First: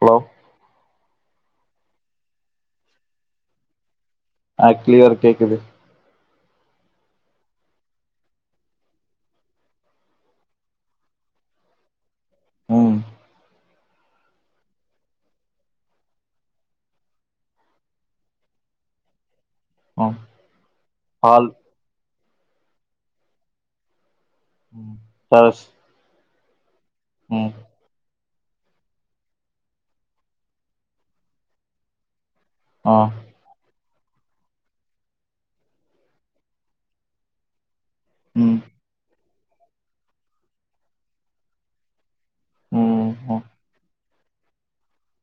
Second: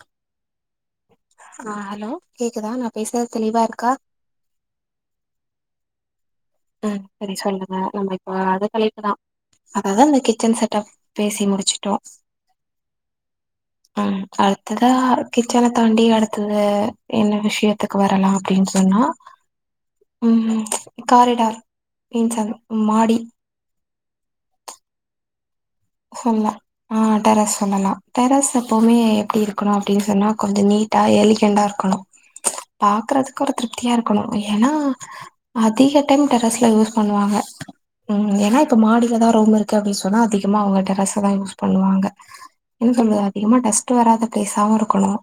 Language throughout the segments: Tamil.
ஹலோ ஆ ஹலோ கேக்குதா நா பேசுறது தெளிவாயிருக்கா ஆ கிளியரா கேக்குது அ செரி சொல்லுங்க நம்ம இப்போ அதே தலைப்பு தான் அததா அந்த கிச்சன் செட்டாப் பேசி முடிச்சுட்டோ ம் ம் அடுத்ததா கிச்சன தாண்டி அடுத்தது என்ன விஷயத்துக்கு வரலாம் அப்டின்னு சொன்னா ம் ம் ஹால் காரிடார் இன்சார் மாடி பாஸ் சொல்ல ஆ டெரஸ் சொல்லலா டெரஸ் எப்பவ்மே எப்டி இருக்கணு அப்டின்னு சொன்னா கொஞ்சோ நீட்டா எலிகன்டா இருக்கணு ம்ச் ஆ பாக்கறது ஒரு திருப்தியா இருக்கணு ஏன்னா அதிக டைம் டெரஸ்ல யூஸ் பண்ணுவாங்க ம் ஏன்னா இப்ப மாடில தான் ரூம் இருக்கு அப்டின் சொன்னா அதிகமா அவங்க் டெரஸ் தான் யூஸ் பண்ணுவாங்க என்ன ம் சொல்றது ம் அதிகமா டஸ்ட்டு வராத பிளேஸாவு இருக்கணும்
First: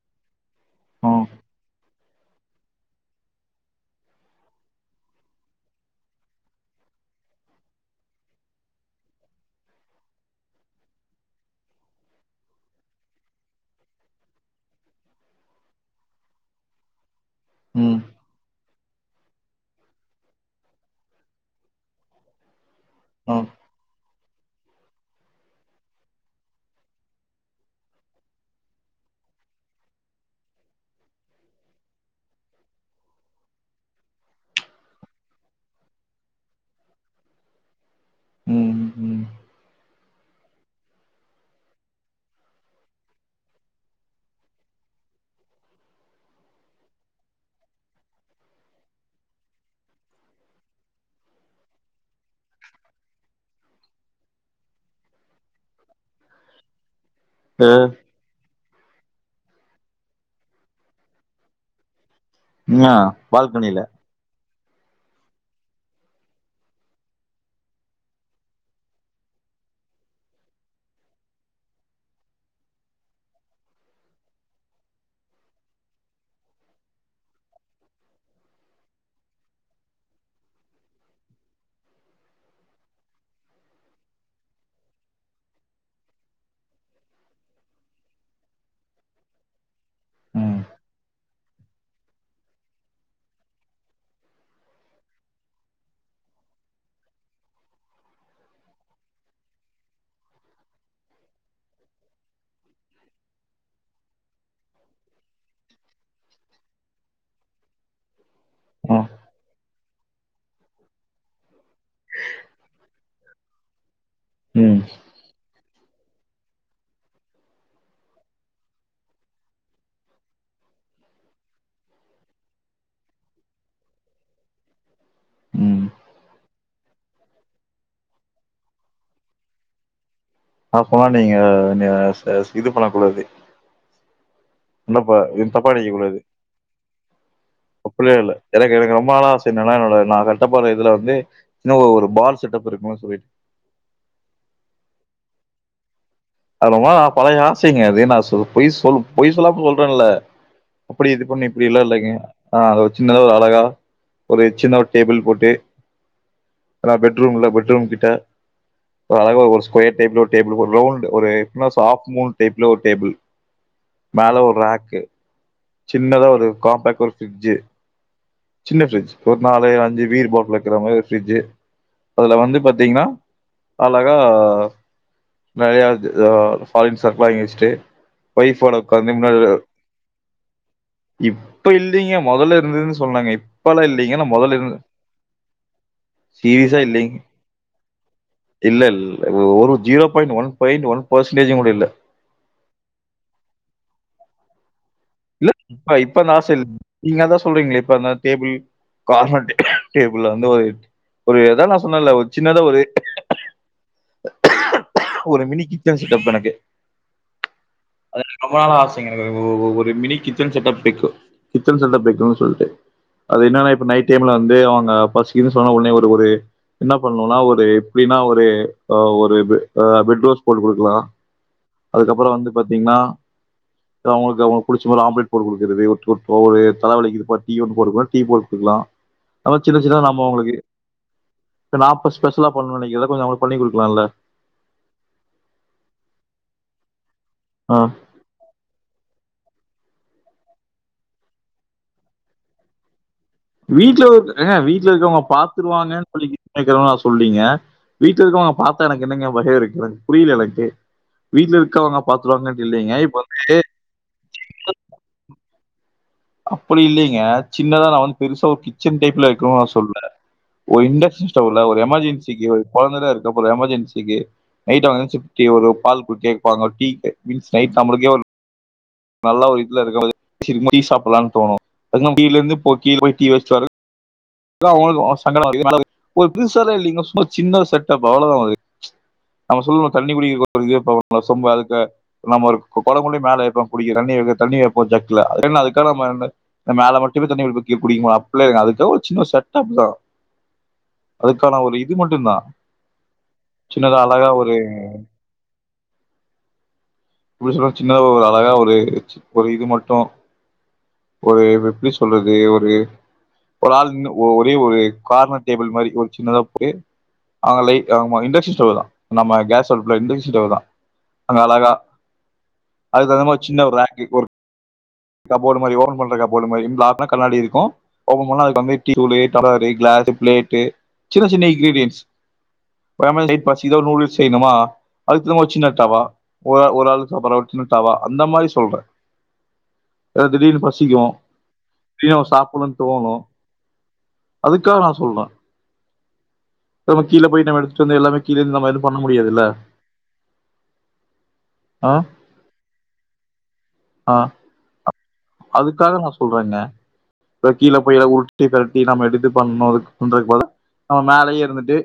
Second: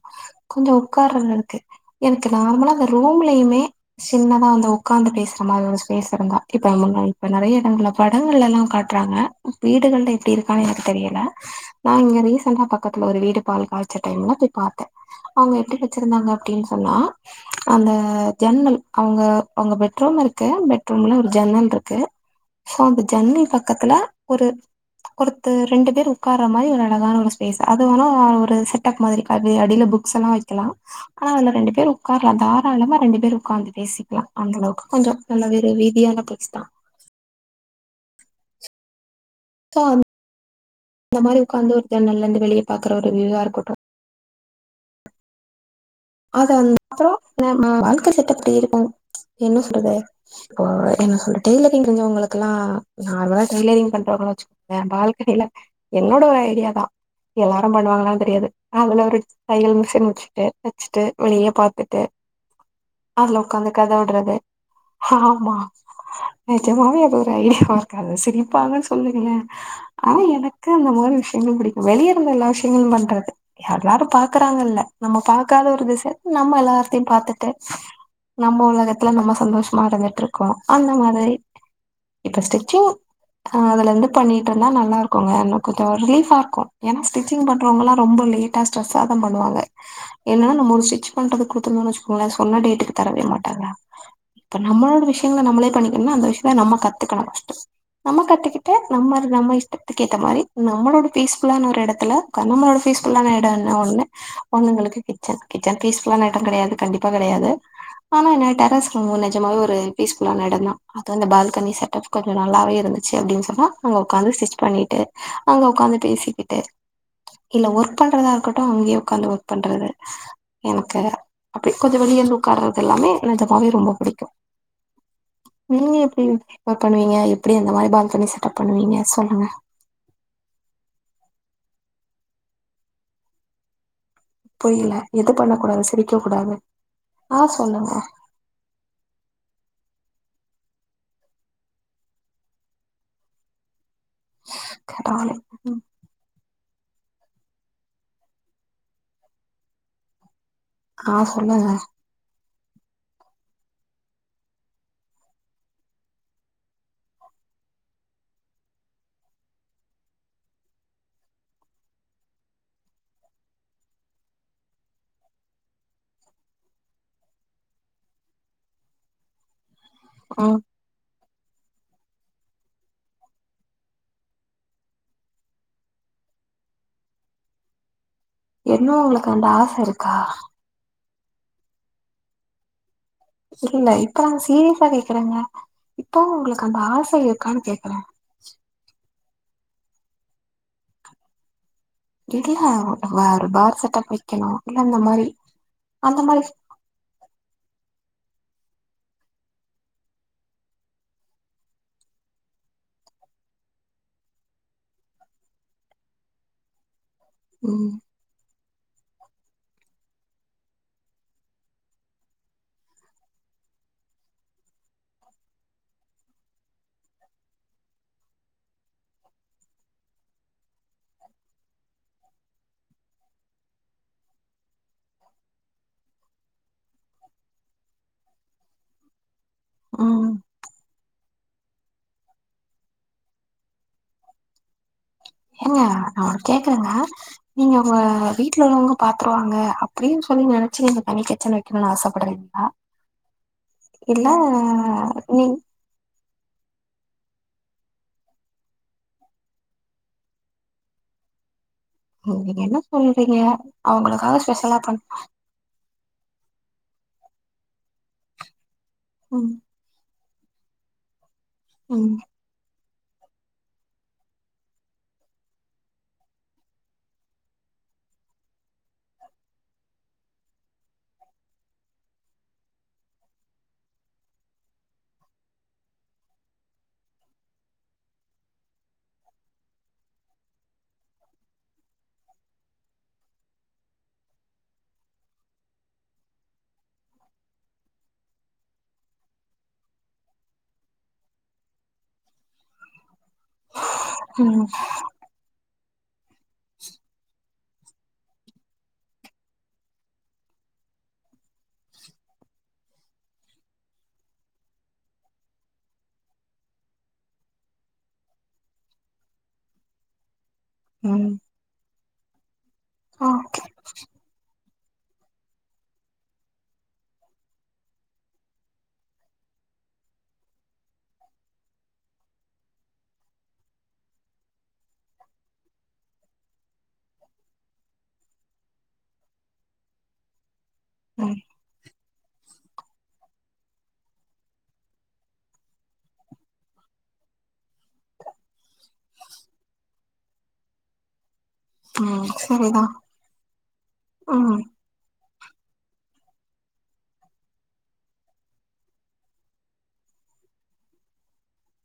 கொஞ்சோ ம் உக்காரர்ருக்கு எனக்கு நார்மலா அந்த ரூம்லயுமே சின்னதா வந்து ஒக்காந்து பேசுற மாரி ஒரு ப்ளேஸ் இருந்தா இப்ப முன்னா இப்ப நெறைய இடங்கள்ல படங்கள்லல்லா காட்றாங்க வீடுகள்லே இப்டி இருக்கானு எனக்கு தெரியல நான் இங்க ரெசென்ட்டா பக்கத்துல ஒரு வீடு பால் காய்ச்ச டைம்ல போய் பாத் அவங்க எப்டி வச்சிருந்தாங்க அப்டின்னு சொன்னா அந்த ம் ஜன்னல் அவங்க அவங்க பெட்ரூ இருக்கு பெட்ரூம்ல ஒரு ஜன்னல் இருக்கு சோ அந்த ஜன்னல் ம் பக் கத்துல ஒரு குடுத்து ரெண்டு பேர் உட்காற மாரி ஒரு அழகான ஒரு ஸ்பேஸ் அது வேனா ஒரு செட் அப் மாரி அது அடியில புக்ஸ் எல்லா வச்சு லா ஆனா அந்த ரெண்டு பேர் உட்காரலா தாராளமா ரெண்டு பேர் உட்கார்ந்து பேசிக்கலா அந்த அளவுக்கு கொஞ்சோ நல்ல வேறு வீதியான பிளேஸ் தா ம் ம் சோ அந்த மாரி உட்காந்து ஒரு தட நல்ல இருந்து வெளிய பாக்குற ஒரு வியூவா இருக்கட்டு அத வ அப்புறோ ந வாழ்க்க செட் அப் தேடி போம் ம்ச் என்ன சொல்றது இப்போ என்ன சொல்ற டெய்லரிங் தெரிஞ்சவங்களுக்கு எல்லா நார்மலா டெய்லரிங் பண்றவங்கள வச்சு வே பால்கனில என்னோட ஒரு ஐடியாதா எல்லாரு ஏ பண்ணுவாங்களான்னு தெரியாது அதுல ஒரு தையல் மிஷின் வச்சுட்டு வச்சுட்டு வெளிய பாத்துட்டு ன்யா அதுல ஒக்காந்து பால்கனில கத விடுறது ஆமா நெஜமாவே அது ஒரு ஐடியாவா இருக்காது சிரிப்பாங்கன் சொல்லுங்களே ஆனா எனக்கு அந்த மாரி விஷயங்கள் பிடிக்கு வெளிய இருந்து எல்லா விஷயங்களு பண்றது எல்லாரு பாக்குறாங்கல்ல நம்ம பாக்காத ஒரு திச நம்ம எல்லாத்தையு பாத்துட்டு நம்ம ஒலகத்துல நம்ம சந்தோஷமா இருந்துட்டு இருக்கோ அந்த மாரி [unintelligible] ஆ அதுல இருந்து பண்ணிட்டு இருந்தா நல்லா இருக்குங்க என கொஞ்சோ ரிலீஃபா இருக்கு ஏன்னா ஸ்டிச்சிங் பண்றவங்கல்லா ரொம்ப லேட் டா ஸ்ரெஸ்ஸா தா பண்ணுவாங்க [inaudible] ஏன்னா நம்ம ஒரு ஸ்டிச்சு பண்றதுக்கு குடுத்தருந்தோன் வச்சுக்கோங்களே சொன்ன டேட்டுக்கு தரவே மாட்டாங்க இப்ப நம்மளோ விஷயங்கள நம்மளே பண்ணிக்கனுனா அந்த விஷயத்த நம்ம கத்துக்கனு நம்ம கத்துக்கிட்டு நம்ம நம்ம இஷ்டத்துக்கு ஏத்த மாரி நம்மளோட பீஸ்ஃபுல்லான ஒரு எடத்ல நம்மளோட பீஸ்புல்லான எடோ இல்ல ஒன்னு பொண்ணுங்களுக்கு க கிச்சன் பீஸ் ஃபுல்லான எடோ கெடயாது கண்டிப்பா கெடயாது ஆனா என்னா டெரஸ் ம் நிஜமாவே ஒரு பீஸ்ஃபுல்லா எடந்தா அது வந்து பால்கனி செட்டப் கொஞ்ச நல்லாவே இருந்துச்சு அப்டின் சொன்னா அங்க ஒக்காந்து ஸ்டிச் ம் பண்ணிட்டு அங்க ஒக்காந்து பேசிக்கிட்டு இல்ல ஒர்க் பண்றதா இருக்கட்டு அங்கயே ஒக்காந்து ஒர்க் பண்றது எனக்கு அப்டி கொஞ்ச வெளிய வந்து ஒக்காறது எல்லாமே நெஜமாவே ரொம்ப பிடிக்கு ம் நீங்க எப்டி பண்ணுவீங்க எப்டி அந்த மாரி பால்கனி செட்டப் பண்ணுவீங்க சொல்லுங்க அப்பலா நீங்க இது பண்ண கூடாது என்னப்பா எது தப்பா நெனக்க கூடாது ஆ சொல்லுங்க அப்பிள்ள இல்ல எனக்கு எனக்கு ரொம்ப நாளா ஆச என்னனா நா கட்டப்போற இதுல வந்து இன்னு ஒரு பால் செட்டப் இருக்குன்னு சொல்லி டானு அது ரொம்ப நா பழைய ஆசைங்க அது நா சொ பொய் சொ பொய் சொல்லாம சொல்றேன்ல அப்டி ஆ இது பண்ணி இப்டி சொல்லுங்க இல்லா இல்லங்க ஆ அத ஒரு சின்னத ஒரு அழகா ஒரு சின்ன ஒரு டேபிள் போட்டு ஏனா பெட்ரூம் இல்ல பெட்ரூம் கிட்ட ஒரு அளவா ஒரு ஸ்கொயர் டைப்ல ஒரு டேபிள் ஒரு ரவுண்டு் ஒரு எக்மஸ் ஹாப் மூன் டைப்ல ஒரு டேபிள் மேல ஒரு ரேக்கு சின்னதா ஒரு காம்பேக்ட் ஒரு ஃபிரிட்ஜு சின்ன ஃபிரிட்ஜ் ஒரு நாலு அஞ்சு பீர் பாட்டில் ம் வக்கிற மாரி ஃப்ரிட்ஜு அதுல வந்து பாத்தீங்னா அழகா நெறயா ஃபாரின் சரக்ளா வாங்கி வஸ்ட்டு ஒய்ப்ஓட இன்னு இருக்கு உங்களுக்கு அந்த போது ஆச இருக்கா இப்ப இல்லீங்க மொதல்ல இருந்ததுன் சொன்னேங்க இல்ல இப்ப நாங்க சீரியஸா கேக்குறேங்க இப்பவு ஒங்களுக்கு அந்த சீரியஸா ஆச இல்லைங்க இருக்கான் கேக்குறே இல்ல இல்ல ஒரு zero point one point one percentage கூட இல்ல இல்ல ஒரு பார் செட்டப் வெக்கனு இல்ல இந்த மாரி இல்ல இப்ப இப்ப அந்த ஆச இல் நீங்க அதா சொல்றீங்களே இப்ப டேபிள் கார்மெட் டேபிள் அந்த ஒரு ஒரு எதா நா சொன்னேல ஒரு சின்னதா ஒரு ஒரு மினிக்கிச்சன் செட்டப் எனக்கு உம் அது ரொம்ப நாள் ஆசைங்க எனக்கு ஒரு mini kitchen setup kitchen setup வைக்கனுன் சொல்ட்டு அது என்னன்னா இப்ப நைட் டைம்ல வந்து அவுங்க பசிக்கிதுன் சொன்னா ஒடனே ஒரு ஒரு என்ன பண்ணுன்னா ஒரு எப்டின்னா ஒரு ஒரு பெட் ரோஸ்ட் போட்டு குடுக்கலா அதுக்கப்புறோ வந்து பாத்தீங்ன்னா அவங்களுக்கு அவங்களுக்கு இது மாரி ஆம்ப்லேட் போட்டு குடுக்குறது ஒட் ஒட் ஒவ்வொரு தல வலிக்கிதுப்பா டீ ஒன்னு போடுக்குடா டீ போடு குடுக்குலா அதா சின்ன சின்னதா நம்மோ ம் அவுங்குளுக்கு ல்ல நா அப்ப ஸ்பெஷலா பண்ணும் நினைக்கிறத கொஞ்சம் அவங்களுக்கு பண்ணி குடுக்குலால்ல அ நா கேக்குறேங்க ஆ நீங்க வ வீ ட்ல உள்ளவங்க பாத்துருவாங்க அப்புடின்னு சொல்லி நெனச்சி நீங்க தனி கிச்சன் வைக்கணும்னு ஆசைப்படுறீங்களா வீட்ல இரு அ வீட்ல இருக்குறவங்க நீ பாத்துருவாங்கன்னு சொல்லிகி ஏற்கனவே நா சொல்லீங்க வீட்ல இருக்குறவங்க பாத்தா எனக்கு என்ன ஞாபகோ இருக்கு எனக் புரில எனக்கு வீட்ல இருக்கவங்க நீங்க பாத்துருவாங்கன்டு என்ன இல்லைங்க இப்ப சொல்றீங்க வந்து அவங்களுக்காக ஸ்பெஷலா பண் அப்புடி இல்லைங்க சின்னதா நான் வந்து பெருசா ஒரு கிச்சன் டைப்ல ம் இருக்கனு நான் சொல்ல ஒரு இண்டக்ஷன் ஸ்டவ்ல ஒரு ம் எமர்ஜென்சிக்கி ஒரு கொழந்ததா இருக்கா போல எமர்ஜென்சிக்கி நைட்டு வந்து [unintelligible] நல்லா ஒரு இதுல இருக்கும் போது [unintelligible] டீ சாப்புட்லான்னு தோணும் [unintelligible] [unintelligible] சின்ன செட் டப்பு அவ்ளோ தா [unintelligible] நம்ம சொல்லணும் தண்ணி குடிக்க [unintelligible] சொம்ப அதுக்கு நம்ம ஒரு கொ கொடம் கொண்டு போய் மேல வைக்குறோம் குடிக்க தண்ணி வெக்க தண்ணி வைப்போம் ஜக்குல [unintelligible] இந்த மேல மட்டுமே தண்ணி [unintelligible] சின்ன செட்டப் தா அதுக்கான ஒரு இது மட்டும் தான் சின்னதா அழகா ஒரு ம் [inaudible] ப்புடி சொல்ற ஒரு அழகா ஒரு ஒரு இது மட்டும் ஒரு எப்புடி சொல்றது ஒரு ஒரு ஆள் இன்னு ஒ ஒரே ஒரு கார்னர் டேபிள் மாரி ஒரு சின்னதா [unintelligible] ஆகலை ஆமா இண்டக்ஷன் ஸ்டவ் தான் நம்ம கேஸ் அடுப்புல இண்டக்ஷன் ஸ்டவ் தான் ம் அழகா அதுக்கு தகுந்த ஆ மாரி சின்ன ஒரு ரேங்க ஒரு கபோர்டு மாரி ஓபன் பண்ற கபோர்டு மாரி [unintelligible] கண்ணாடி இருக்கும் ஒபன் பண்ணா அதுக்கு [unintelligible] டீ தூளு டம்ளரு கிளாஸு பிளேட்டு சின்ன சின்ன இன்கிரீடியன்ஸ் [unintelligible] பசிக்கிதோ நூடுல்ஸ் செய்ணுமா [unintelligible] சின்ன டவா ஒரு ஆள் ஒரு ஆள் சாப்புட்ற ஒரு சின்ன டவா அந்த மாரி சொல்றே ஏன்னா திடீர்னு பசிக்கு ம் ப்டியு சாப்புட்ணோன் தோணும் அதுக்தா நா சொல்றே ப்புறமா கீழ போய் நம்ம எடுத்துட்டு வந்து எல்லாமே கீழேந்து நம்ம இது பண்ண முடியாதுல்ல ஆ ம் சரிதா ஆ ம் அதுக்காக நா சொல்றேங்க ப்புறோ கீழ போய் எல்லா உருட்டி பெரட்டி நம்ம எடுத்து பண்ணணும் அதுக்குன்றது போல நம்ம மேலையே இருந்துட்டு